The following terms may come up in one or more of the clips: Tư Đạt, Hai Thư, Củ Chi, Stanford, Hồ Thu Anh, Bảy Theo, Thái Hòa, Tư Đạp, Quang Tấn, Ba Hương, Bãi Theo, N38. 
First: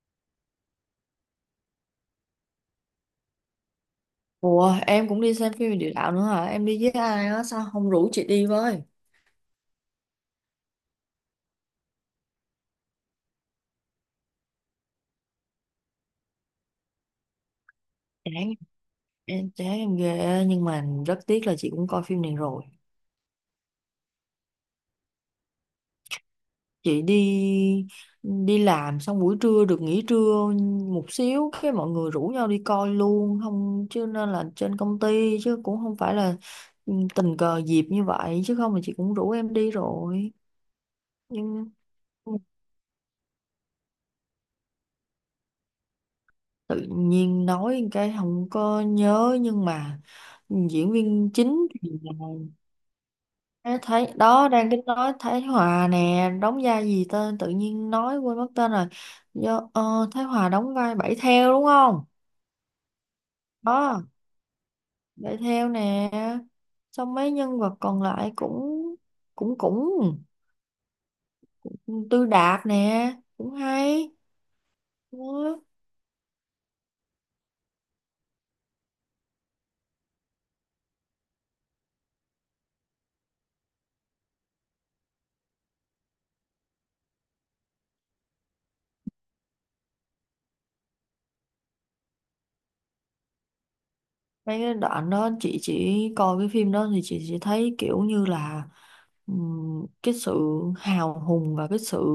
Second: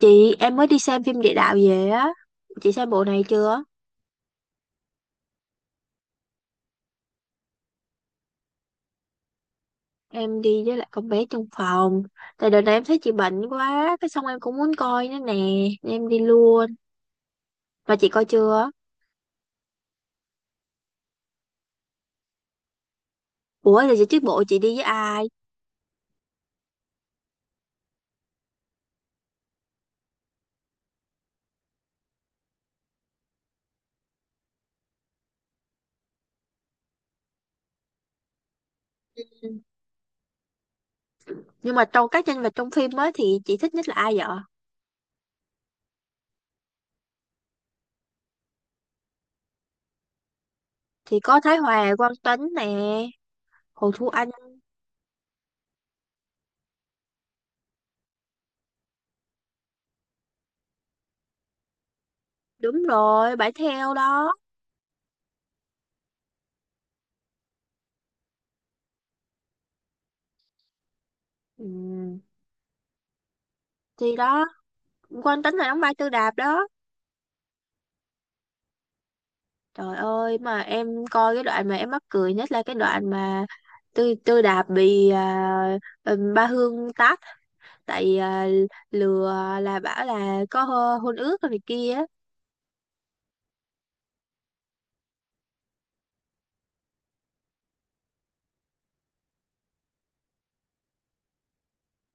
Chị em mới đi xem phim địa đạo về á. Chị xem bộ này chưa? Ủa em cũng đi xem phim về địa đạo nữa hả? Em đi với ai á? Sao không rủ chị đi với? Em đi với lại con bé trong phòng. Tại đợt này em thấy chị bệnh quá, cái xong em cũng muốn coi nữa nè, nên em đi luôn. Mà chị coi Chán chưa? em, chán em ghê, nhưng mà rất tiếc là chị cũng coi phim này rồi. Ủa là chị trước bộ chị đi với ai? Chị đi đi làm xong buổi trưa được nghỉ trưa một xíu, cái mọi người rủ nhau đi coi luôn không chứ, nên là trên công ty chứ cũng không phải là, tình cờ dịp như vậy, chứ không là chị cũng rủ Ừ. em đi rồi. Nhưng Nhưng mà trong các nhân vật trong phim á thì chị thích nhất là ai vậy? tự nhiên nói cái không có nhớ, nhưng mà diễn Thì viên có Thái chính thì Hòa, Quang là, Tấn nè, ê, Hồ Thu thấy Anh, đó, đang cái nói Thái Hòa nè đóng vai gì tên, tự nhiên nói quên mất tên rồi. Do, Thái Hòa đóng vai Bảy Theo đúng không, đúng rồi, Bãi Theo đó, đó. Bảy Theo nè. Xong mấy nhân vật còn lại cũng cũng cũng, Ừ. Tư Đạt nè cũng hay Thì đó, Quang Tấn đó. là đóng vai Tư Đạp đó. Trời ơi mà em coi cái đoạn mà em mắc cười nhất là cái đoạn mà Tư Tư Đạp bị à, Ba Hương tát tại à, lừa là bảo là có hôn ước rồi này kia. Mấy cái đoạn đó chị chỉ coi cái phim đó, thì chị chỉ thấy kiểu như là, cái sự hào hùng và cái sự,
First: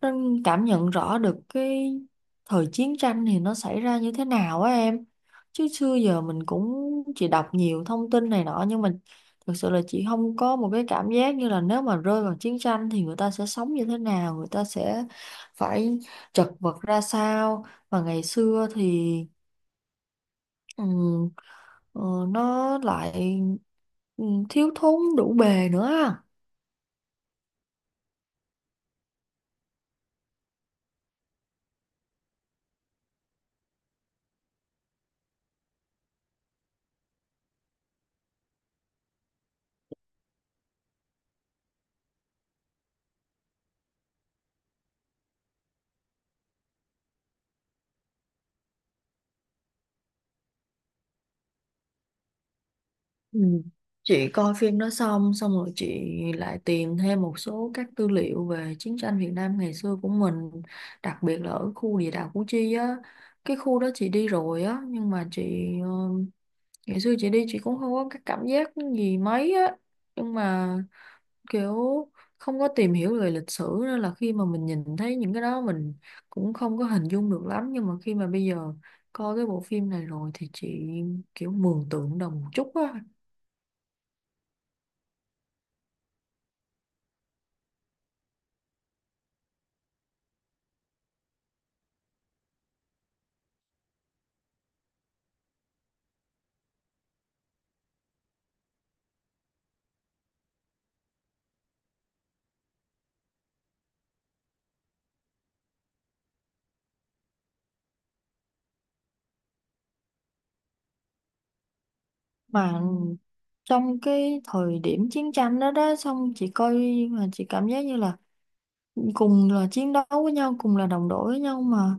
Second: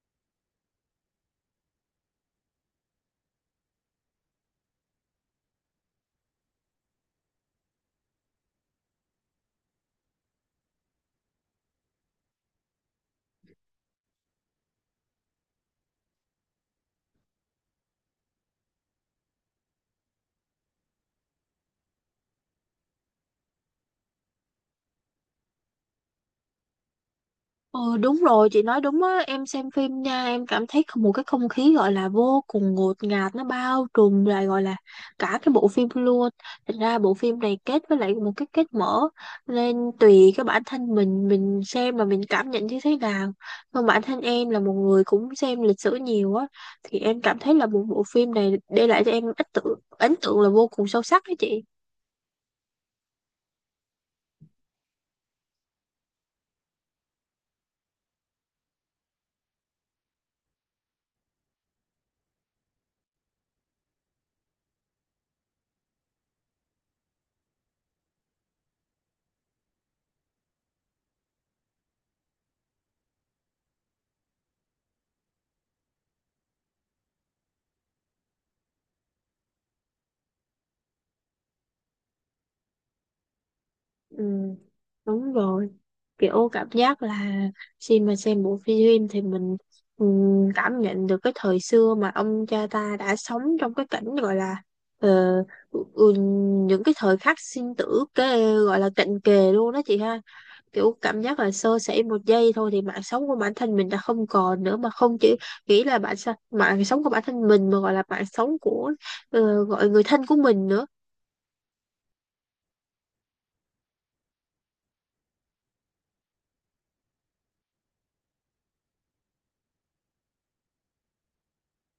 nó cảm nhận rõ được cái thời chiến tranh thì nó xảy ra như thế nào á em. Chứ xưa giờ mình cũng chỉ đọc nhiều thông tin này nọ, nhưng mà thực sự là chị không có một cái cảm giác như là nếu mà rơi vào chiến tranh thì người ta sẽ sống như thế nào, người ta sẽ phải chật vật ra sao. Và ngày xưa thì, ừm, ờ, nó lại thiếu thốn đủ bề nữa á. Ừ, đúng rồi chị nói đúng á, em xem phim nha, em cảm thấy một cái không khí gọi là vô cùng ngột ngạt, nó bao trùm lại gọi là cả cái bộ phim luôn. Thành ra bộ phim này kết với lại một cái kết mở nên tùy cái bản thân mình xem mà mình cảm nhận như thế nào. Còn bản thân em là một người cũng xem lịch sử nhiều á thì em cảm thấy là một bộ phim này để lại cho em ấn tượng là vô cùng sâu sắc đó chị. Ừ. Chị coi phim đó xong xong rồi, chị lại tìm thêm một số các tư liệu về chiến tranh Việt Nam ngày xưa của mình, đặc biệt là ở khu địa đạo Củ Chi á. Cái khu đó chị đi rồi á, nhưng mà chị, ngày xưa chị đi chị cũng không có cái cảm giác gì mấy á, nhưng mà kiểu không có tìm hiểu về lịch sử, nên là khi mà mình nhìn thấy những cái đó mình cũng không có hình dung được lắm. Nhưng mà khi mà bây giờ coi cái bộ phim này rồi thì chị kiểu mường tượng được một chút á. Ừ, đúng rồi, kiểu cảm giác là khi mà xem bộ phim thì mình ừ, cảm nhận được cái thời xưa mà ông cha ta đã sống trong cái cảnh gọi là ờ, ừ, ừ, những cái thời khắc sinh tử, cái gọi là cận kề luôn đó chị ha. Kiểu cảm giác là sơ sẩy một giây thôi thì mạng sống của bản thân mình đã không còn nữa, mà không chỉ nghĩ là mạng sống của bản thân mình mà gọi là mạng sống của gọi người thân của mình nữa. Mà trong cái thời điểm chiến tranh đó đó, xong chị coi mà chị cảm giác như là cùng là chiến đấu với nhau, cùng là đồng đội với nhau, mà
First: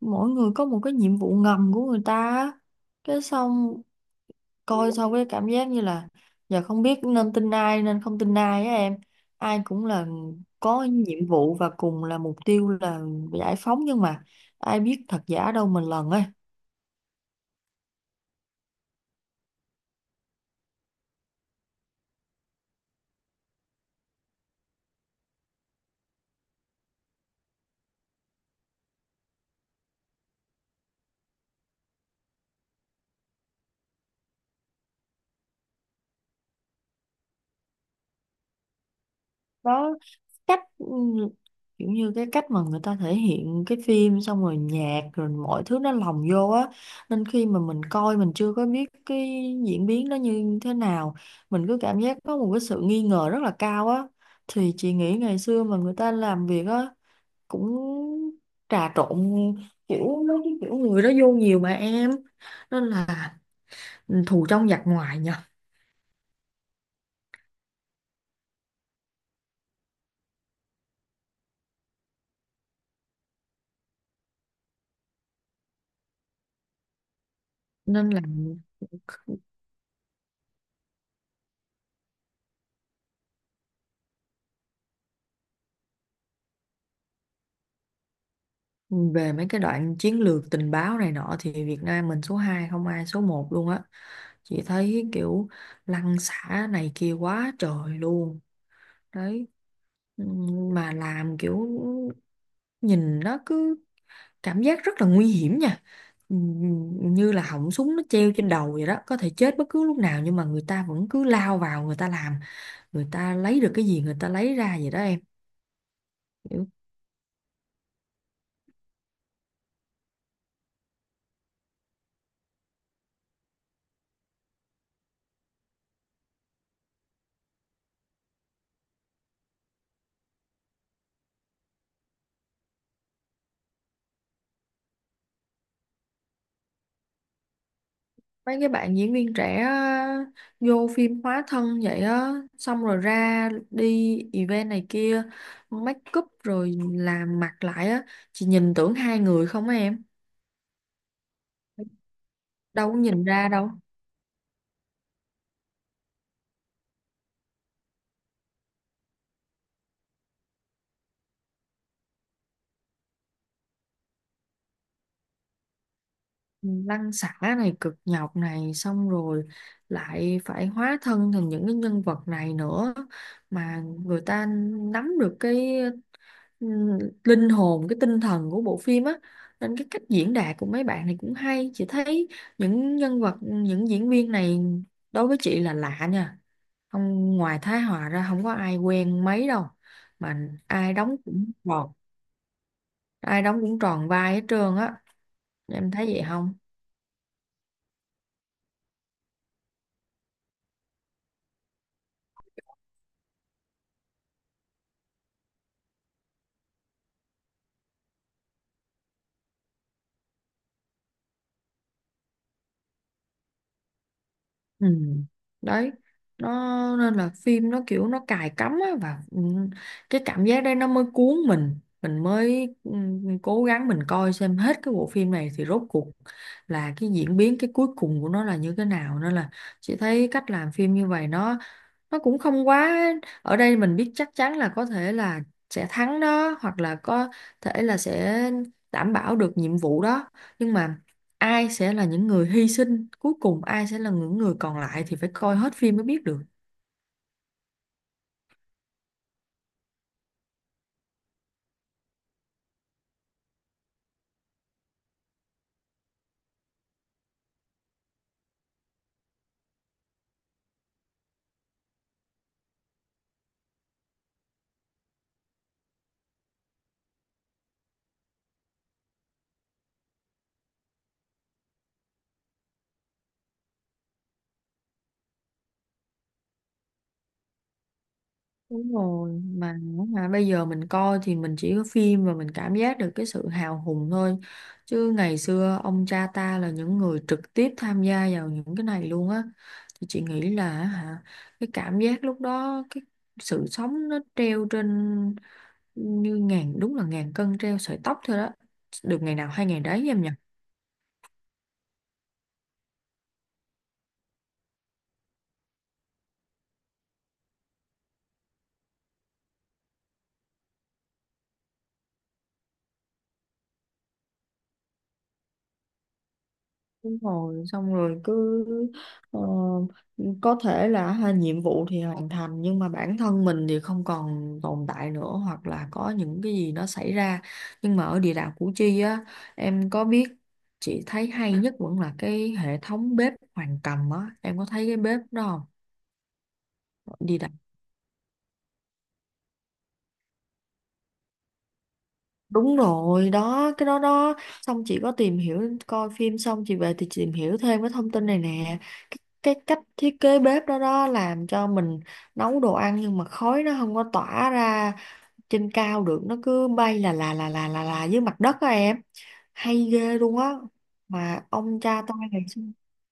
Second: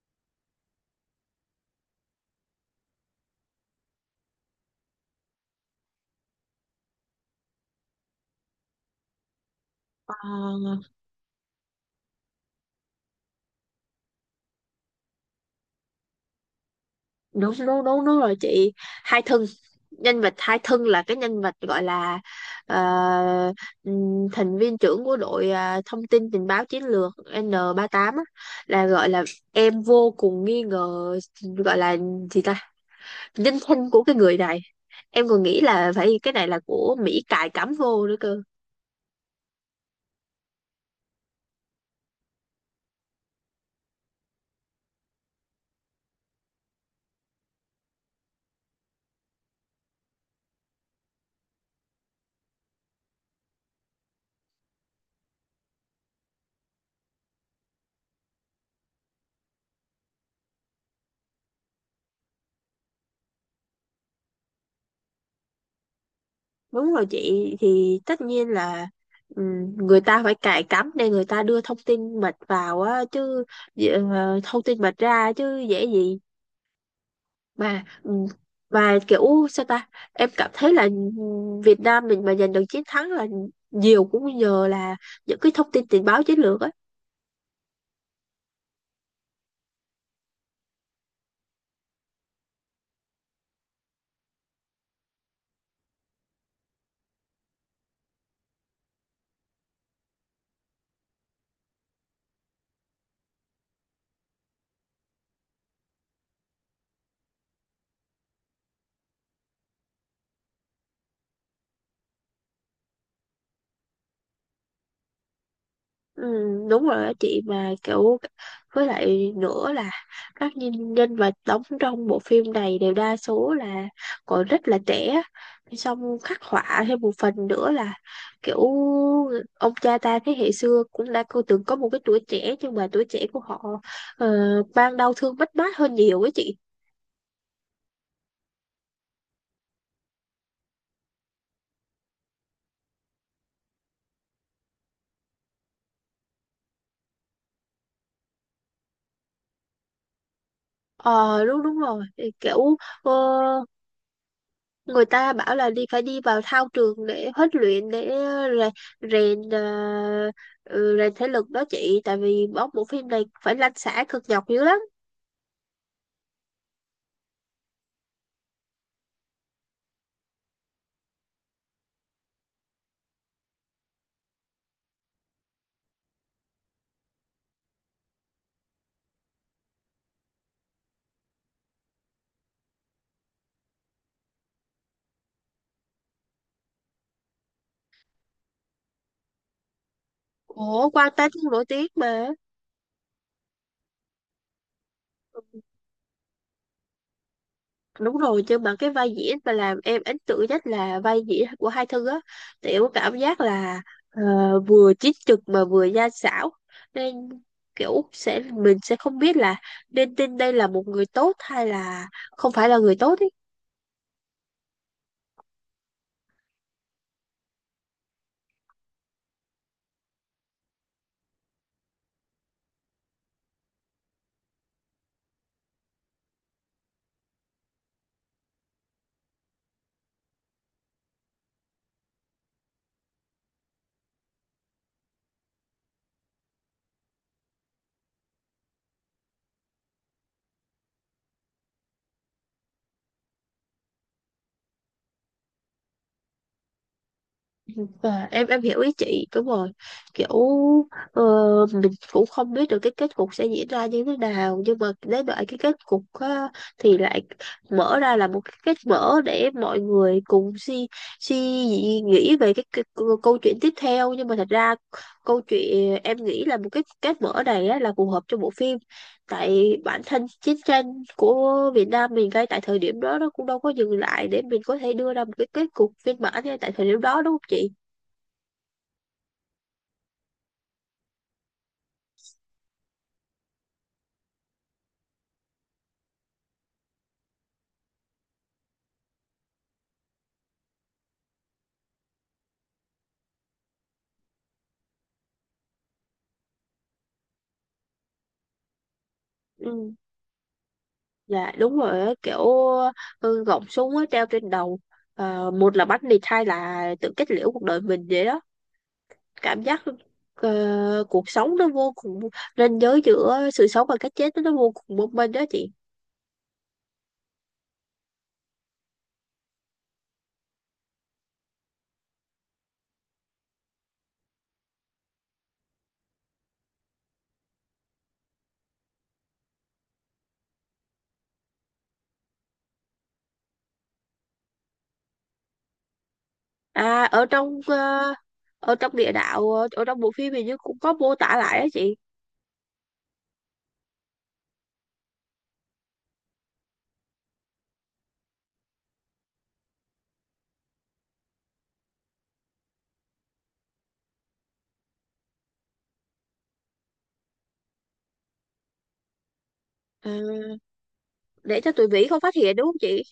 mỗi người có một cái nhiệm vụ ngầm của người ta á. Cái xong coi xong cái cảm giác như là giờ không biết nên tin ai nên không tin ai á em. Ai cũng là Ờ, có nhiệm vụ và cùng là mục tiêu là giải phóng, nhưng mà ai biết thật giả đâu mình lần ấy. đúng đúng đúng đúng rồi chị. Hai thân Nhân vật hai thân là cái nhân vật gọi là ờ, thành viên trưởng của đội à, thông tin tình báo chiến lược N38 á, là gọi là em vô cùng nghi ngờ gọi là gì ta nhân thân của cái người này, em còn nghĩ là phải cái này là của Mỹ cài cắm vô nữa cơ. Đó, cách, kiểu như cái cách mà người ta thể hiện cái phim xong rồi nhạc rồi mọi thứ nó lồng vô á, nên khi mà mình coi mình chưa có biết cái diễn biến nó như thế nào, mình cứ cảm giác có một cái sự nghi ngờ rất là cao á. Thì chị nghĩ ngày xưa mà người ta làm việc á, cũng trà trộn kiểu mấy cái kiểu người đó vô nhiều mà em, nên là thù trong giặc ngoài nhờ. Đúng rồi chị, thì tất nhiên là người ta phải cài cắm để người ta đưa thông tin mật vào á chứ, thông tin mật ra chứ dễ gì mà Nên là ừm, mà kiểu sao ta, em cảm thấy là Việt Nam mình mà giành được chiến thắng là nhiều cũng nhờ là những cái thông tin tình báo chiến lược á. về mấy cái đoạn chiến lược tình báo này nọ thì Việt Nam mình số 2 không ai số một luôn á. Chị thấy kiểu lăn xả này kia quá trời luôn đấy. Mà làm kiểu nhìn nó cứ cảm giác rất là nguy hiểm nha. Như là họng súng nó treo trên đầu vậy đó, có thể chết bất cứ lúc nào, nhưng mà người ta vẫn cứ lao vào người ta làm, người ta lấy được cái gì người ta lấy ra vậy đó em. Ừ, đúng rồi á chị, mà kiểu với lại nữa là các nhân nhân vật đóng trong bộ phim này đều đa số là còn rất là trẻ, xong khắc họa thêm một phần nữa là kiểu ông cha ta thế hệ xưa cũng đã cô từng có một cái tuổi trẻ, nhưng mà tuổi trẻ của họ ờ, mang đau thương mất mát hơn nhiều ấy chị. Mấy cái bạn diễn viên trẻ á, vô phim hóa thân vậy á, xong rồi ra đi event này kia, make up rồi làm mặt lại á, chị nhìn tưởng hai người không á em, Ờ đúng đúng rồi. Thì kiểu đâu có ờ, nhìn ra đâu. người ta bảo là đi phải đi vào thao trường để huấn luyện, để rè- rèn ờ, ừ, rèn thể lực đó chị, tại vì bóng bộ phim này phải lăn xả cực nhọc dữ lắm. Lăn xả này cực nhọc này, xong rồi lại phải hóa thân thành những cái nhân vật này nữa, mà người ta nắm được cái linh hồn, cái tinh thần của bộ phim á, nên cái cách diễn đạt của mấy bạn này cũng hay. Chị thấy những nhân vật, những diễn viên này đối với chị là lạ nha, không ngoài Thái Hòa ra không có ai quen mấy đâu. Mà Ủa ai Quang đóng Tánh cũng cũng nổi tiếng tròn, mà. ai đóng cũng tròn vai hết trơn á, em thấy vậy không? Đúng rồi, nhưng mà cái vai diễn mà làm em ấn tượng nhất là vai diễn của Hai Thư á, thì em có cảm giác là ờ, vừa chính trực mà vừa gian xảo, nên kiểu sẽ mình sẽ không biết là nên tin đây là một người tốt hay là không phải là người tốt ý. Ừ. Đấy, nó nên là phim nó kiểu nó cài cắm á, và cái cảm giác đấy nó mới cuốn mình mới cố gắng mình coi xem hết cái bộ phim này thì rốt cuộc là cái diễn biến cái cuối cùng của nó là như thế nào. Nên là chị thấy cách làm phim như vậy nó cũng không quá ở đây mình biết chắc chắn là có thể là sẽ thắng đó, hoặc là có thể là sẽ đảm bảo được nhiệm vụ đó. Nhưng mà ai sẽ là những người hy sinh cuối cùng, ai sẽ là những người còn lại thì phải coi hết phim mới biết được. Và em hiểu ý chị, đúng rồi, kiểu ờ, mình cũng không biết được cái kết cục sẽ diễn ra như thế nào, nhưng mà đến đợi cái kết cục á, thì lại mở ra là một cái kết mở để mọi người cùng suy suy nghĩ nghĩ về câu câu chuyện tiếp theo. Nhưng mà thật ra câu chuyện em nghĩ là một cái kết mở này á, là phù hợp cho bộ phim, tại bản thân chiến tranh của Việt Nam mình ngay tại thời điểm đó nó cũng đâu có dừng lại để mình có thể đưa ra một cái kết cục viên mãn ngay tại thời điểm đó đúng không chị. Đúng rồi, mà hả, bây giờ mình coi thì mình chỉ có phim và mình cảm giác được cái sự hào hùng thôi. Chứ ngày xưa ông cha ta là những người trực tiếp tham gia vào những cái này luôn á. Thì chị nghĩ là hả, cái cảm giác lúc đó, cái sự sống nó treo trên như ngàn, đúng là ngàn cân treo sợi tóc thôi đó. Được ngày nào hay ngày Ừ, đấy em nhỉ? dạ đúng rồi á, kiểu gọng súng á, treo trên đầu. Ờ, một là bắn địch, hai là tự kết liễu cuộc đời mình vậy đó, cảm giác cuộc sống nó vô cùng, ranh giới giữa sự sống và cái chết nó vô cùng mong manh đó chị. Đúng rồi, xong rồi cứ, ờ, có thể là ha, nhiệm vụ thì hoàn thành nhưng mà bản thân mình thì không còn tồn tại nữa, hoặc là có những cái gì nó xảy ra. Nhưng mà ở địa đạo Củ Chi á, em có biết, chị thấy hay nhất vẫn là cái hệ thống bếp Hoàng Cầm á, em có thấy cái bếp đó không? À, Địa đạo. Ở trong địa đạo, ở trong bộ phim hình như cũng có mô tả lại đó chị. Đúng rồi, đó, cái đó đó. Xong chị có tìm hiểu, coi phim xong chị về thì chị tìm hiểu thêm cái thông tin này nè. Cái cách thiết kế bếp đó đó làm cho mình nấu đồ ăn nhưng mà khói nó không có tỏa ra trên cao được. Nó cứ bay là dưới mặt đất á em. Hay Ờ, ghê luôn á. Mà để cho ông tụi cha Mỹ ta không phát ngày hiện xưa. đúng không chị.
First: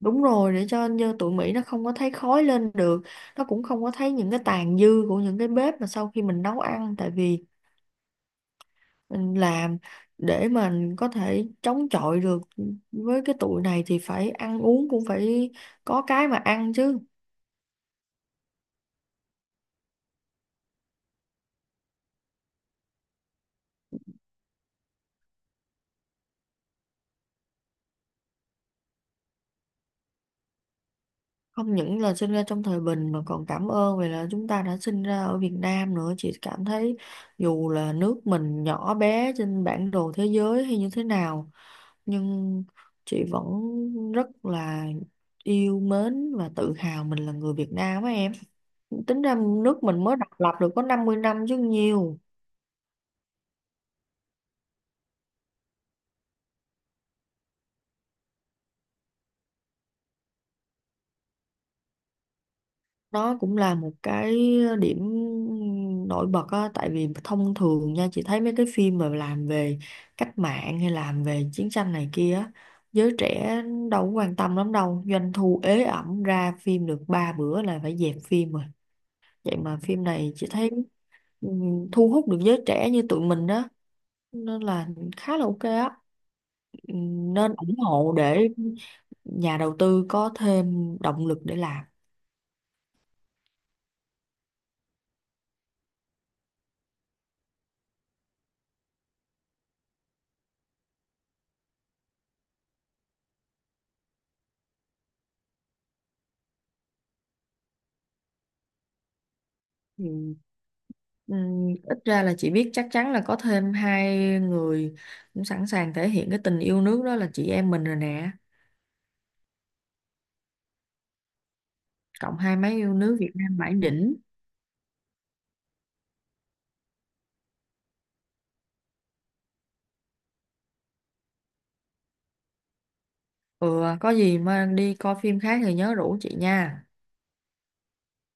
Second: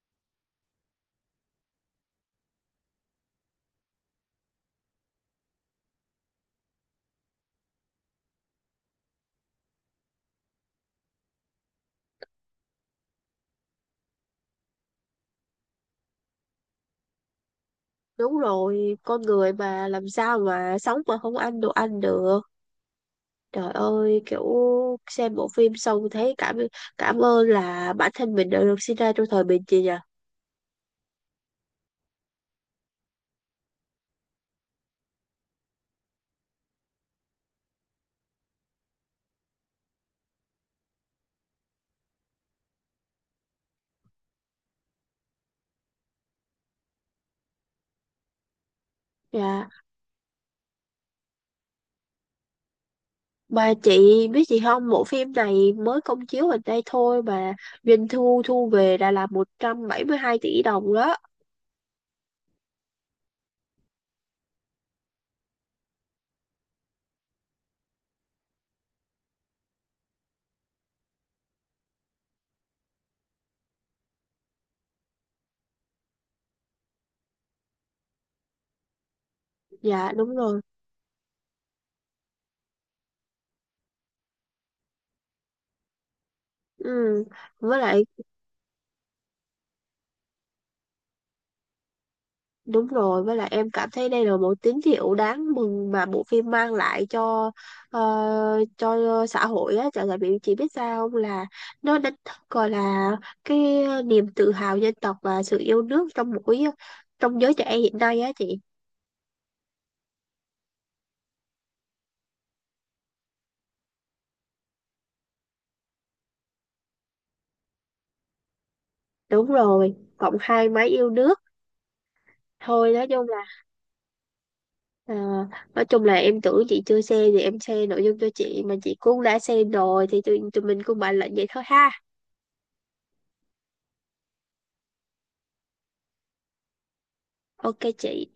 Đúng rồi, để cho như tụi Mỹ nó không có thấy khói lên được. Nó cũng không có thấy những cái tàn dư của những cái bếp mà sau khi mình nấu ăn. Tại vì mình làm để mình có thể chống chọi được với cái tuổi này thì phải ăn uống cũng phải có cái mà ăn chứ. Đúng rồi, con người mà làm sao mà sống mà không ăn đồ ăn được. Trời ơi, kiểu xem bộ phim xong thấy cảm cảm ơn là bản thân mình đã được sinh ra trong thời bình chị nhỉ. Không những là sinh ra trong thời bình mà còn cảm ơn vì là chúng ta đã sinh ra ở Việt Nam nữa. Chị cảm thấy dù là nước mình nhỏ bé trên bản đồ thế giới hay như thế nào, nhưng chị vẫn rất là yêu mến và tự hào mình là người Việt Nam á em. Tính ra Dạ. nước mình mới độc lập được có 50 năm chứ nhiều. Mà chị biết gì không, bộ phim này mới công chiếu gần đây thôi mà doanh thu thu về đã là 172 tỷ đồng đó. Đó cũng là một cái điểm nổi bật á, tại vì thông thường nha, chị thấy mấy cái phim mà làm về cách mạng hay làm về chiến tranh này kia á, giới trẻ đâu có quan tâm lắm đâu, doanh thu ế ẩm ra phim được ba bữa là phải dẹp phim rồi. Vậy mà phim Dạ này đúng chị rồi. thấy, ừ, thu hút được giới trẻ như tụi mình đó, nên là khá là OK á. Ừ, Ừ. nên ủng Với lại hộ để nhà đầu tư có thêm động lực để làm. Đúng rồi, với lại em cảm thấy đây là một tín hiệu đáng mừng mà bộ phim mang lại cho ờ, cho xã hội á, chẳng hạn bị chỉ biết sao không là nó đánh thức gọi là cái niềm tự hào dân tộc và sự yêu nước trong mỗi trong giới trẻ hiện nay á chị. Ừ. Ít ra là chị biết chắc chắn là có thêm hai người cũng sẵn sàng thể hiện cái tình yêu nước, đó là chị em mình rồi nè. Đúng rồi, cộng hai máy yêu nước. Cộng hai mấy Thôi yêu nói nước, chung Việt là Nam mãi đỉnh. ờ, nói chung là em tưởng chị chưa xem thì em share nội dung cho chị mà chị cũng đã xem rồi thì tụi mình cũng bàn luận vậy thôi ha. Ừ, có gì mà đi coi phim khác thì nhớ rủ chị nha. Ok chị.